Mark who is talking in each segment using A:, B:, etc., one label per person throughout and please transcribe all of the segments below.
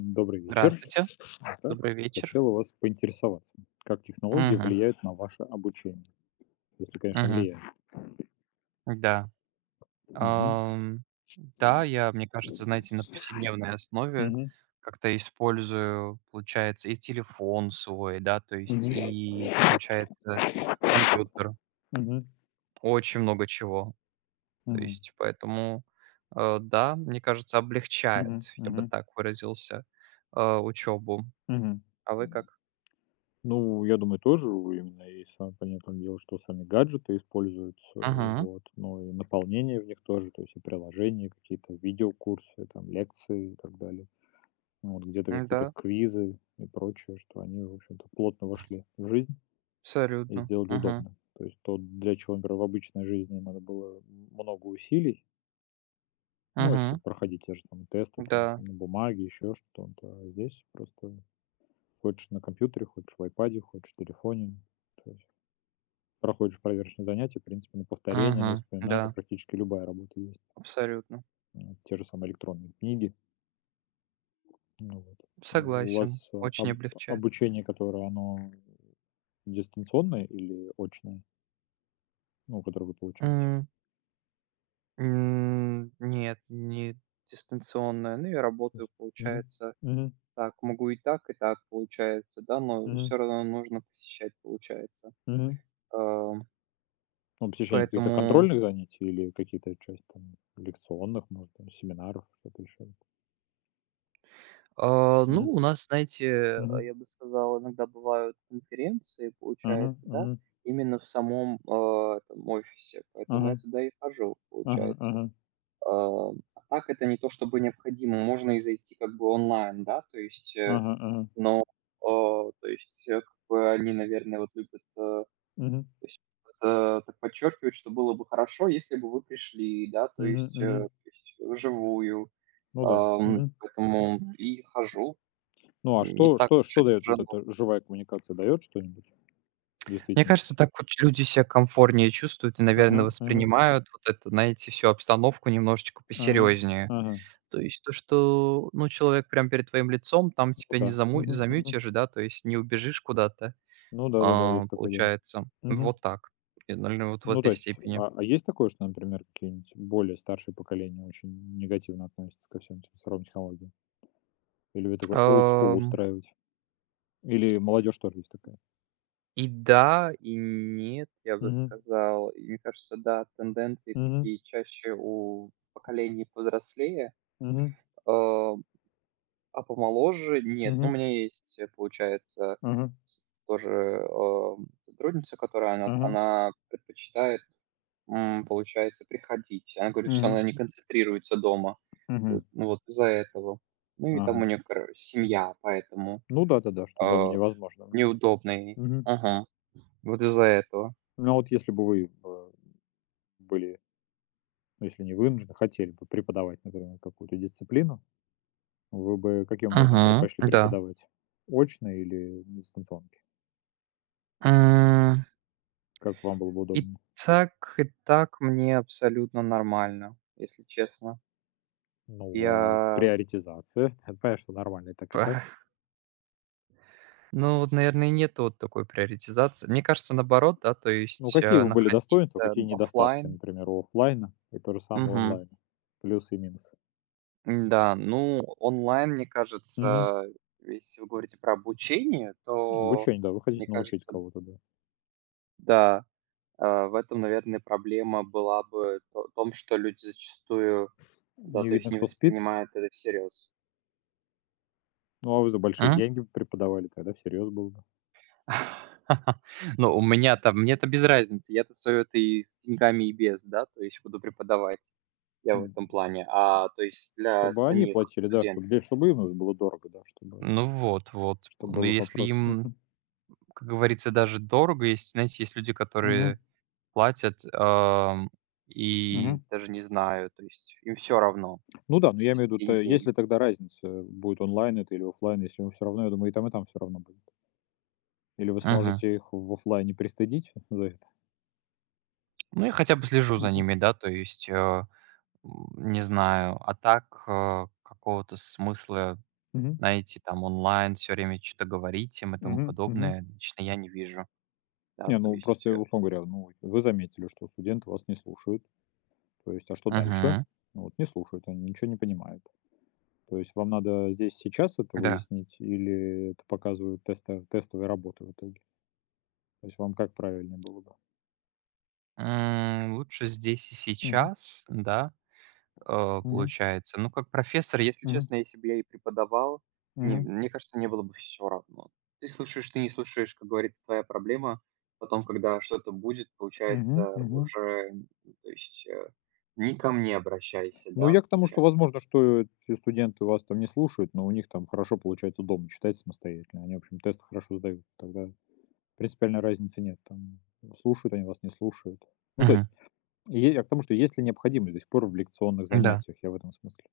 A: Добрый вечер.
B: Здравствуйте,
A: Итак,
B: добрый вечер.
A: хотел у вас поинтересоваться, как технологии
B: Мгм,
A: влияют на ваше обучение? Если, конечно,
B: мгм.
A: влияют.
B: Да,
A: Мгм.
B: ам, да, мне кажется, знаете, на повседневной основе
A: Мгм.
B: как-то использую, получается, и телефон свой, да, то есть
A: Мгм.
B: и, получается, компьютер.
A: Мгм.
B: Очень много чего. То
A: Мгм.
B: есть поэтому, да, мне кажется,
A: Мгм.
B: облегчает, я бы
A: Мгм.
B: так выразился, учебу.
A: Мгм.
B: А вы как?
A: Ну, я думаю, тоже именно и сам, понятное дело, что сами гаджеты используются,
B: Угу,
A: вот, но и наполнение в них тоже, то есть и приложения, какие-то видеокурсы, там, лекции и так далее. Ну, вот где-то какие-то
B: да,
A: квизы и прочее, что они, в общем-то, плотно вошли в жизнь и
B: абсолютно.
A: сделали
B: Угу,
A: удобно. То есть то, для чего, например, в обычной жизни надо было много усилий, ну, если
B: угу,
A: проходить те же там тесты, там,
B: да,
A: на бумаге, еще что-то, а здесь просто хочешь на компьютере, хочешь в iPad, хочешь в телефоне, то есть проходишь проверочные занятия, в принципе, на повторение, на
B: угу,
A: воспоминания
B: да.
A: практически любая работа есть.
B: Абсолютно.
A: Те же самые электронные книги. Ну вот. У вас
B: Согласен, очень облегчает.
A: обучение, которое оно дистанционное или очное, ну, которое вы получаете?
B: М, нет, не дистанционная. Ну, я
A: То
B: работаю,
A: есть... Мгм.
B: получается,
A: Мгм.
B: так. Могу и так, получается, да, но
A: Мгм.
B: все равно нужно посещать, получается.
A: Мгм.
B: Ам,
A: Ну, посещение каких-то
B: Поэтому,
A: контрольных занятий или какие-то часть там лекционных, может, там семинаров, что-то еще?
B: а, ну,
A: Мгм.
B: у нас, знаете, а,
A: Мгм.
B: я бы сказал, иногда бывают конференции,
A: Ага,
B: получается, да,
A: ага,
B: именно в самом, а, этом офисе, поэтому я
A: ага,
B: туда и хожу,
A: ага,
B: получается.
A: ага,
B: А так это не то чтобы необходимо. Можно и зайти как бы онлайн, да,
A: ага, ага.
B: но, как бы они, наверное, вот любят, то
A: Мгм.
B: есть, э, так подчеркивают, что было бы хорошо, если бы вы пришли, да, то
A: Мгм,
B: есть, э,
A: мгм.
B: то есть вживую.
A: Ну да. Мгм.
B: Поэтому и хожу,
A: Ну, а
B: не
A: что
B: так
A: что
B: уж и
A: что дает вот
B: тяжело.
A: эта живая коммуникация? Дает что-нибудь в
B: Мне кажется,
A: действительности?
B: так вот люди себя комфортнее чувствуют и, наверное,
A: Ага, ага,
B: воспринимают вот это, знаете, всю обстановку немножечко
A: ага,
B: посерьезнее.
A: ага.
B: То есть то, что, ну, человек прям перед твоим лицом, там
A: Ну
B: тебя не
A: да.
B: заму
A: Мгм, мгм.
B: замьютишь, да, то есть не убежишь куда-то,
A: Ну да-да-да,
B: а,
A: есть такое дело.
B: получается.
A: Мгм.
B: Вот так. И, наверно, вот в
A: Ну, то
B: этой
A: есть,
B: степени.
A: а есть такое, что, например, какие-нибудь более старшие поколения очень негативно относятся ко всем этим цифровым технологиям? Или вы такой old school
B: Ам,
A: устраиваете? Или молодежь тоже есть такая?
B: и да, и нет, я бы
A: Мгм.
B: сказал. И мне кажется, да, тенденции
A: Мгм.
B: такие чаще у поколений повзрослее,
A: Мгм.
B: э, а помоложе нет. Ну, у
A: Мгм.
B: меня есть, получается,
A: Ага.
B: тоже, сотрудница, которая она
A: Ага.
B: она предпочитает, получается, приходить. Она говорит, что она
A: Мгм.
B: не концентрируется дома.
A: Мгм.
B: Вот, ну вот из-за этого. Ну и
A: Ага.
B: там у нее семья, поэтому
A: Ну да-да-да, что дома
B: э,
A: невозможно. Мгм.
B: неудобно ей.
A: Мгм.
B: Ага. Вот из-за этого.
A: Ну, а вот если бы вы, были, ну, если не вынуждены, хотели бы преподавать, например, какую-то дисциплину, вы бы каким образом
B: Ага,
A: предпочли
B: да.
A: преподавать? Очно или на...
B: М,
A: Как вам было бы
B: И
A: удобно?
B: так, и так мне абсолютно нормально, если честно.
A: Ну, а
B: Я...
A: приоритизация. Это, понятно, что нормально и так, и так.
B: П- Ну, вот, наверное, нет вот такой приоритизации. Мне кажется, наоборот, да, то
A: Ну,
B: есть,
A: какие бы были достоинства,
B: находиться
A: какие недостатки,
B: оффлайн.
A: например, у оффлайна и то же самое у
B: Мгм.
A: онлайна? Плюсы и минусы.
B: Да, ну, онлайн, мне
A: Мгм.
B: кажется, если вы говорите про обучение, то,
A: Обучение, да, вы
B: мне
A: хотите научить
B: кажется,
A: кого-то, да.
B: да, в этом, наверное, проблема была бы то в том, что люди зачастую, да,
A: Не
B: то
A: видно,
B: есть не
A: кто спит.
B: воспринимают это всерьез.
A: Ну, а вы за большие
B: М?
A: деньги бы преподавали, тогда всерьез было бы.
B: Ну, у меня-то, мне-то без разницы. Я-то свое-то и с деньгами, и без, да, то есть буду преподавать. Я в
A: М.
B: этом плане. А, то есть для
A: Чтобы они
B: самих
A: платили, да, чтобы,
B: студентов.
A: чтобы им было дорого, да, чтобы,
B: Ну вот, вот.
A: чтобы
B: Ну,
A: был
B: если
A: вопрос.
B: им,
A: Мгм.
B: как говорится, даже дорого. Есть, знаете, есть люди,
A: Мгм.
B: которые платят,
A: Мгм.
B: и даже не знаю, то есть им все равно,
A: Ну да, но
B: то
A: я
B: есть
A: имею в виду, то
B: деньги
A: есть
B: им.
A: ли тогда разница, будет онлайн это или оффлайн, если все равно, я думаю, и там все равно будет. Или вы
B: Мгм.
A: сможете их в офлайне пристыдить за это?
B: Ну, я хотя бы слежу за
A: Мгм.
B: ними, да, то есть, не знаю. А так, какого-то смысла,
A: Мгм.
B: знаете, там онлайн все время что то говорить им и тому
A: Мгм. Мгм.
B: подобное лично я не вижу. Да,
A: Не,
B: то
A: ну
B: есть,
A: просто, условно говоря, ну, вы заметили, что студенты вас не слушают. То есть, а что дальше?
B: Мгм.
A: Ну, вот не слушают, они ничего не понимают. То есть вам надо здесь сейчас это
B: Да.
A: выяснить, или это показывают тестовые работы в итоге? То есть вам как правильнее было бы?
B: Лучше здесь и
A: Мгм.
B: сейчас, да.
A: Мгм.
B: Получается. Ну, как профессор, если
A: Мгм.
B: честно, если бы я и преподавал, не,
A: Мгм.
B: мне кажется, не было бы все равно. Ты слушаешь, ты не слушаешь, как говорится, твоя проблема. Потом, когда что-то будет, получается,
A: Мгм. Мгм.
B: уже, то есть, не ко мне обращайся,
A: Ну,
B: да,
A: я к тому, что,
B: получается.
A: возможно, что эти студенты вас там не слушают, но у них там хорошо получается дома читать самостоятельно. Они, в общем, тесты хорошо сдают. Тогда принципиальной разницы нет. Там слушают они вас, не слушают. Ну, то
B: Мгм.
A: есть, е я к тому, что есть ли необходимость до сих пор в лекционных
B: Да,
A: занятиях, я в этом смысле.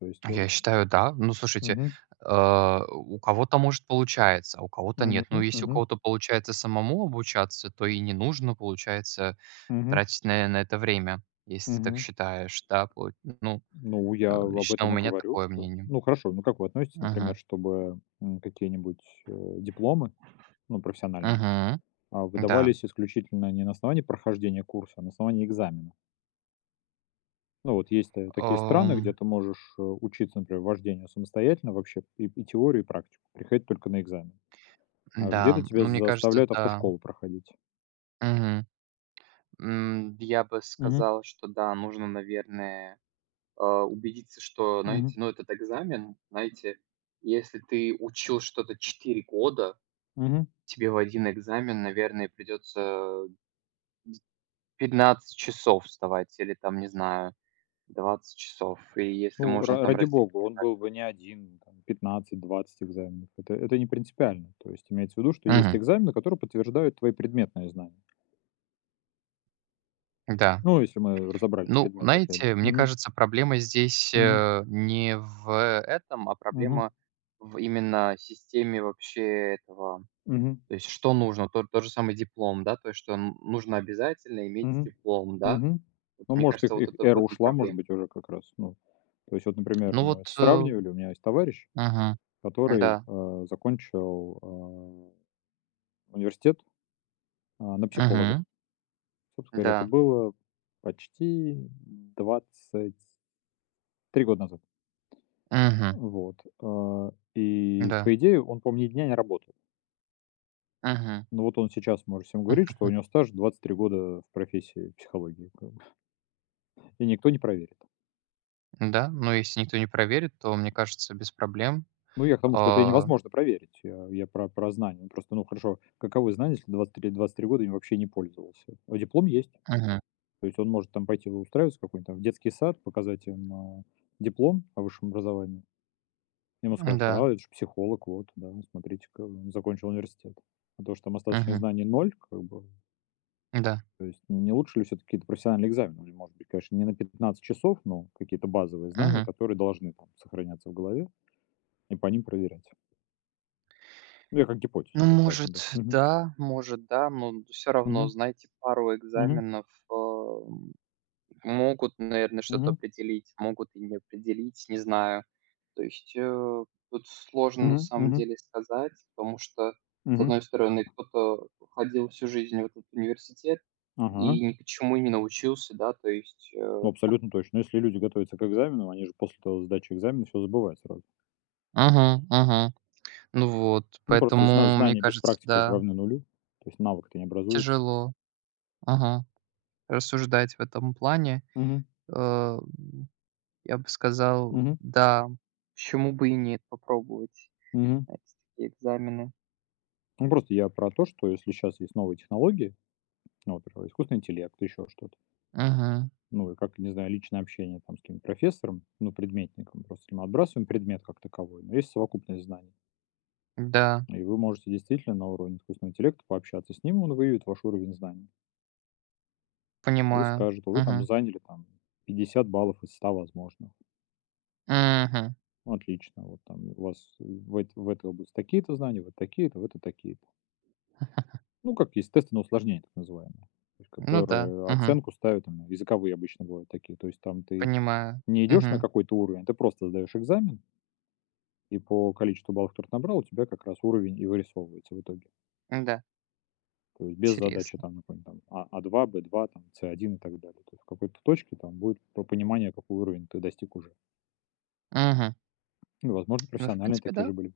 A: То есть,
B: я считаю, да. Ну, слушайте,
A: Мгм.
B: у кого-то, может, получается, а у кого-то
A: Мгм.
B: нет. Ну, если у
A: Мгм.
B: кого-то получается самому обучаться, то и не нужно, получается,
A: Мгм.
B: тратить на это время, если ты так
A: Мгм.
B: считаешь, да, пол ну,
A: Ну, я об
B: лично у
A: этом и
B: меня
A: говорю.
B: такое
A: Что
B: мнение.
A: Ну, хорошо, ну, как вы относитесь, например,
B: Мгм.
A: чтобы, какие-нибудь, дипломы, ну, профессиональные,
B: Мгм. Да.
A: выдавались исключительно не на основании прохождения курса, а на основании экзамена. Ну, вот есть та такие страны, где
B: Ам,
A: ты можешь, учиться, например, вождению самостоятельно вообще, и теорию, и практику, приходить только на экзамен. А
B: да,
A: где-то тебя
B: ну, мне кажется,
A: заставляют
B: да.
A: автошколу проходить.
B: Мгм. Я бы
A: Мгм,
B: сказал, что да, нужно, наверное, убедиться, что,
A: мгм,
B: знаете, ну, этот экзамен, знаете, если ты учил что-то 4 года,
A: мгм.
B: тебе в один экзамен, наверное, придется 15 часов вставать или там, не знаю. 20 часов. И если
A: Ну,
B: можно
A: ра
B: там
A: ради
B: разделить
A: бога, он
B: на.
A: был бы не один, там 15-20 экзаменов. Это не принципиально. То есть имеется в виду, что есть
B: Мгм.
A: экзамены, которые подтверждают твои предметные знания.
B: Да.
A: Ну, если мы разобрали
B: Ну,
A: предмет опять же.
B: знаете, мне
A: Мгм,
B: кажется, проблема здесь,
A: мгм,
B: не в этом, а
A: мгм,
B: проблема в именно системе вообще этого.
A: мгм.
B: То есть что нужно? Тот же самый диплом, да, то есть что н нужно обязательно иметь
A: Мгм.
B: диплом, да.
A: Мгм.
B: Вот
A: Ну,
B: мне
A: может,
B: кажется,
A: их
B: вот
A: их
B: это, в
A: эра
B: этом
A: ушла, может
B: проблема.
A: быть, уже как раз. Ну, то есть вот, например,
B: Ну
A: мы
B: вот,
A: сравнивали, у меня есть товарищ,
B: мгм.
A: который,
B: Да.
A: закончил, университет, на психолога.
B: Мгм.
A: Собственно говоря, это
B: Да.
A: было почти 23 года назад.
B: Мгм.
A: Вот, и,
B: Да.
A: по идее, он, по-моему, ни дня не работал.
B: Мгм.
A: Но вот он сейчас может всем говорить, что у него стаж 23 года в профессии психологии, как бы, и никто не проверит.
B: Да, но если никто не проверит, то, мне кажется, без проблем.
A: Ну, я к тому, что это и
B: А,
A: невозможно проверить. Я про знания. Ну, просто, ну, хорошо, каковы знания, если 23 года им вообще не пользовался? А диплом есть.
B: мгм.
A: То есть он может там пойти устраиваться в какой-нибудь там в детский сад, показать им, диплом о высшем образовании. Ему скажут:
B: Да,
A: "А, это же психолог, вот, да, смотрите, закончил университет". А то, что там остаточных
B: мгм.
A: знаний ноль, как бы,
B: Да,
A: то есть не лучше ли все таки какие-то профессиональные экзамены? Или, может быть, конечно, не на 15 часов, но какие-то базовые знания,
B: мгм.
A: которые должны там сохраняться в голове, и по ним проверять. Ну, я как гипотезу,
B: Ну,
A: я поэтому да. Мгм.
B: может, да, но все равно,
A: Мгм,
B: знаете, пару
A: мгм,
B: экзаменов, ам, могут, наверное, что-то
A: мгм,
B: определить, могут и не определить, не знаю. То есть, тут сложно на
A: мгм,
B: самом
A: мгм,
B: деле сказать, потому что, с
A: мгм.
B: одной стороны, кто-то ходил всю жизнь в этот университет
A: Ага.
B: и ни к чему не научился, да, то есть,
A: Ну, абсолютно точно. Ну, если люди готовятся к экзамену, они же после того сдачи экзамена все забывают сразу.
B: Мгм, мгм. Ну вот,
A: Ну, просто
B: поэтому, мне
A: знание без
B: кажется,
A: практики же
B: да.
A: равны нулю, то есть навык-то не образуется.
B: Тяжело, ага, рассуждать в этом плане.
A: Мгм,
B: Э, я бы сказал,
A: мгм,
B: да, почему бы и нет попробовать,
A: мгм.
B: знаете, такие экзамены.
A: Ну, просто я про то, что если сейчас есть новые технологии, ну, вот, искусственный интеллект, еще что-то,
B: Мгм.
A: ну, и как, не знаю, личное общение там с каким то профессором, ну, предметником, просто если мы отбрасываем предмет как таковой, но есть совокупность знаний.
B: Да,
A: И вы можете действительно на уровне искусственного интеллекта пообщаться с ним, он выявит ваш уровень знаний. И
B: понимаю.
A: скажут: "Вы там
B: Мгм.
A: заняли там 50 баллов из 100, возможно.
B: Мгм.
A: Отлично. Вот там у вас в эт в этой области такие-то знания, вот такие-то, в этой такие-то". Ну, как есть тесты на усложнение так называемые, то есть
B: Ну да,
A: которые
B: мгм,
A: оценку ставят там, языковые обычно бывают такие. То есть там ты
B: понимаю.
A: не идешь на
B: Мгм.
A: какой-то уровень, а ты просто сдаешь экзамен, и по количеству баллов, которые ты набрал, у тебя как раз уровень и вырисовывается в итоге.
B: Да,
A: То есть без задачи
B: интересно.
A: там какой-нибудь там А А2, б два, там с один и так далее. То есть в какой-то точке там будет по понимание, какой уровень ты достиг уже.
B: Мгм.
A: Ну, возможно,
B: Ну, в
A: профессиональные
B: принципе,
A: такие
B: да,
A: же были бы.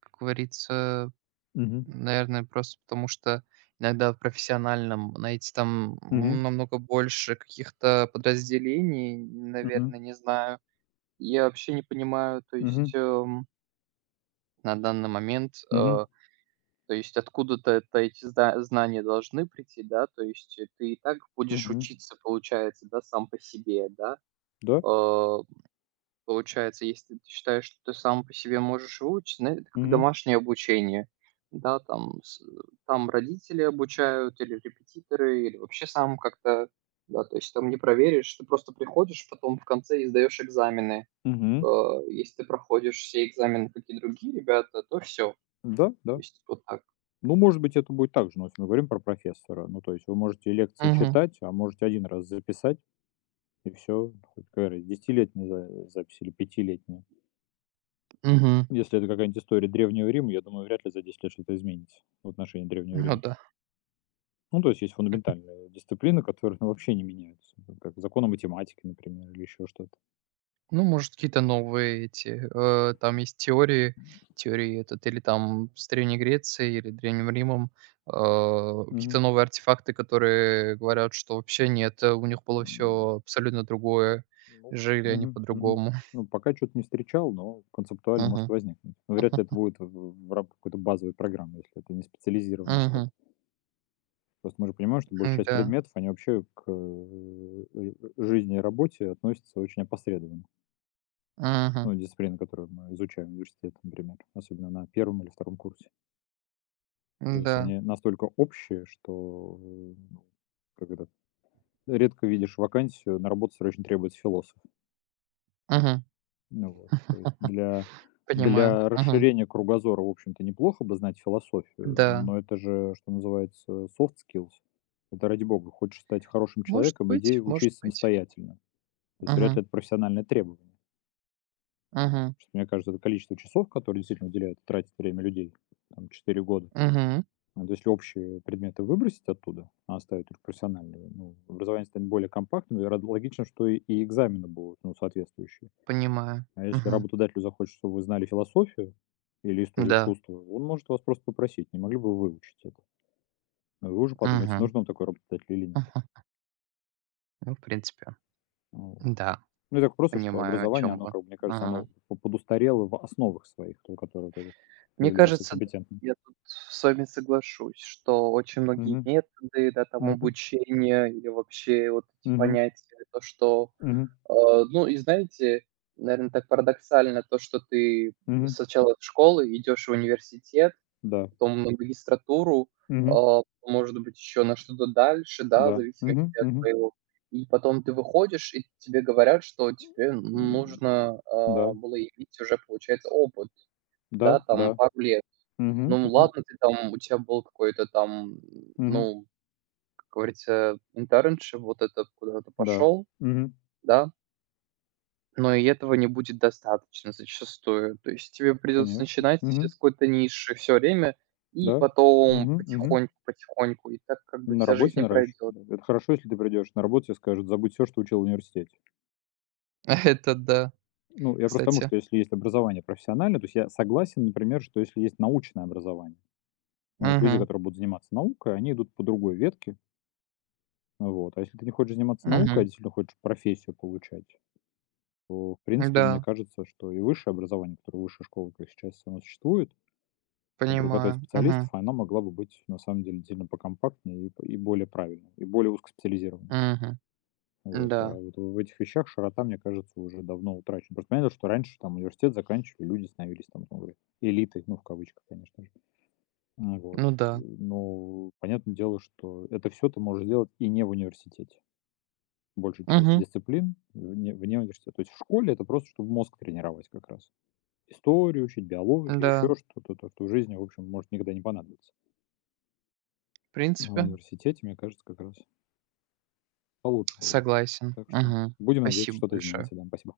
B: как говорится,
A: Мгм.
B: наверное, просто потому что иногда в профессиональном, знаете, там,
A: Мгм.
B: намного больше каких-то подразделений,
A: Мгм.
B: наверное, не знаю. Я вообще не понимаю, то есть,
A: Мгм.
B: на данный момент,
A: Мгм.
B: то есть откуда-то эти зда знания должны прийти, да, то есть, ты и так будешь
A: Мгм.
B: учиться, получается, да, сам по себе, да.
A: Да.
B: Э, Получается, если ты считаешь, что ты сам по себе можешь выучить, ну, это как
A: Мгм.
B: домашнее обучение, да, там родители обучают, или репетиторы, или вообще сам как-то, да, то есть там не проверишь, ты просто приходишь потом в конце и сдаешь экзамены.
A: Мгм.
B: э, Если ты проходишь все экзамены, как и другие ребята, то все.
A: Да,
B: То
A: да.
B: есть вот так.
A: Ну, может быть, это будет так же, но если мы говорим про профессора. Ну, то есть вы можете лекции
B: Мгм,
A: читать, а можете один раз записать, и все. Хоть какая разница, десятилетняя за запись или пятилетняя.
B: мгм.
A: Если это какая-нибудь история Древнего Рима, я думаю, вряд ли за 10 лет что-то изменится в отношении Древнего
B: Ну
A: Рима.
B: да.
A: Ну, то есть есть фундаментальные дисциплины, которые, ну, вообще не меняются, ну, как законы математики, например, или еще что-то.
B: Ну, может, какие-то новые эти, там есть теории, этот или там с Древней Грецией или Древним Римом, какие-то новые артефакты, которые говорят, что вообще нет, у них было все
A: Мгм.
B: абсолютно другое,
A: Ну,
B: жили они
A: мгм, мгм.
B: по-другому.
A: Ну, пока что то не встречал, но концептуально может
B: Мгм,
A: возникнуть. Но вряд ли это будет в рамках какой-то базовой программы, если это не специализированное что-то.
B: мгм,
A: Просто мы же понимаем, что
B: мгм.
A: большая часть
B: Да,
A: предметов, они вообще к жизни и работе относятся очень опосредованно.
B: мгм,
A: Ну, дисциплины, которые мы изучаем в университете, например, особенно на первом или втором курсе. То есть
B: да,
A: они настолько общие, что ну, как это, редко видишь вакансию, на работу срочно требуется философ.
B: мгм.
A: Ну вот, то есть
B: Понимаю,
A: для
B: мгм,
A: расширения кругозора, в общем-то, неплохо бы знать философию,
B: да.
A: но это же, что называется, soft skills. Это ради бога. Хочешь стать хорошим
B: Может
A: человеком,
B: быть,
A: иди
B: может
A: учись
B: быть.
A: самостоятельно. То есть вряд
B: Мгм,
A: ли это профессиональное требование.
B: мгм,
A: Что, мне кажется, это количество часов, которые действительно уделяют, тратит время людей, там, 4 года.
B: мгм.
A: Вот если общие предметы выбросить оттуда, а оставить только профессиональные, ну, образование станет более компактным, и логично, что и экзамены будут, ну, соответствующие.
B: Понимаю.
A: А если
B: Мгм.
A: работодателю захочет, чтобы вы знали философию или историю
B: Да.
A: искусства, он может вас просто попросить, не могли бы вы выучить это. А вы уже подумайте,
B: Мгм.
A: нужен вам такой работодатель или нет.
B: Мгм. Ну, в принципе,
A: Вот.
B: да,
A: Ну, и так просто, что
B: понимаю, о
A: образование,
B: чем
A: оно,
B: вы.
A: как бы, мне кажется, оно
B: Мгм.
A: подустарело в основах своих, то, которое вот это
B: Мне
A: является
B: кажется, да,
A: компетентным.
B: я тут с вами соглашусь, что очень многие
A: Мгм.
B: методы, да, там
A: Мгм.
B: обучения или вообще вот эти
A: Мгм.
B: понятия, то, что,
A: Мгм.
B: э, ну, и знаете, наверное, так парадоксально то, что ты
A: Мгм.
B: сначала в школу, идешь в университет,
A: Да.
B: потом на магистратуру,
A: Мгм.
B: а, может быть, еще на что-то дальше, да, в
A: Да. Мгм.
B: зависимости от
A: Мгм.
B: твоего. И потом ты выходишь, и тебе говорят, что тебе
A: М,
B: нужно,
A: Да.
B: а, было иметь уже, получается, опыт,
A: Да.
B: да, там
A: Да.
B: пару лет.
A: Мгм.
B: Ну
A: Мгм.
B: ладно, ты там у тебя был какой-то там,
A: Мгм.
B: ну, как говорится, internship, вот это, куда то
A: Да.
B: пошел,
A: Мгм.
B: да. Но и этого не будет достаточно зачастую. То есть тебе придется
A: Конечно.
B: начинать
A: Мгм.
B: с какой-то ниши все время и
A: Да.
B: потом
A: Мгм. Мгм.
B: потихоньку, потихоньку, и так как бы
A: На
B: вся жизнь
A: работе
B: и
A: наращивать,
B: пройдет.
A: да. Это хорошо, если ты придешь на работу, и скажут: "Забудь все, что учил в университете".
B: Это да,
A: Ну, я просто тому,
B: кстати.
A: что если есть образование профессиональное, то есть я согласен, например, что если есть научное образование, ну, вот люди,
B: Мгм,
A: которые будут заниматься наукой, они идут по другой ветке. Вот. А если ты не хочешь заниматься наукой, а
B: мгм.
A: действительно хочешь профессию получать, то, в принципе, мне
B: Да,
A: кажется, что и высшее образование, которое высшая школа, как сейчас оно существует, которое готовит
B: понимаю.
A: специалистов,
B: Мгм,
A: она могла бы быть, на самом деле, сильно покомпактнее и более правильной, и более узкоспециализированной.
B: мгм.
A: Вот, а
B: Да,
A: вот в этих вещах широта, мне кажется, уже давно утрачена. Просто понятно, что раньше там университет заканчивали, люди становились там, условно говоря, элитой, ну, в кавычках, конечно же. М, Вот.
B: ну да.
A: Но понятное дело, что это все ты можешь делать и не в университете. Большая часть
B: Мгм,
A: дисциплин вне университета. То есть в школе это просто, чтобы мозг тренировать как раз. Историю учить, биологию,
B: да.
A: еще что-то, то, что в жизни, в общем, может никогда не понадобиться.
B: В
A: А в
B: принципе,
A: университете, мне кажется, как раз получше было бы.
B: согласен.
A: Так что
B: Мгм.
A: будем надеяться,
B: Спасибо
A: что-то
B: большое.
A: изменится. Да, спасибо.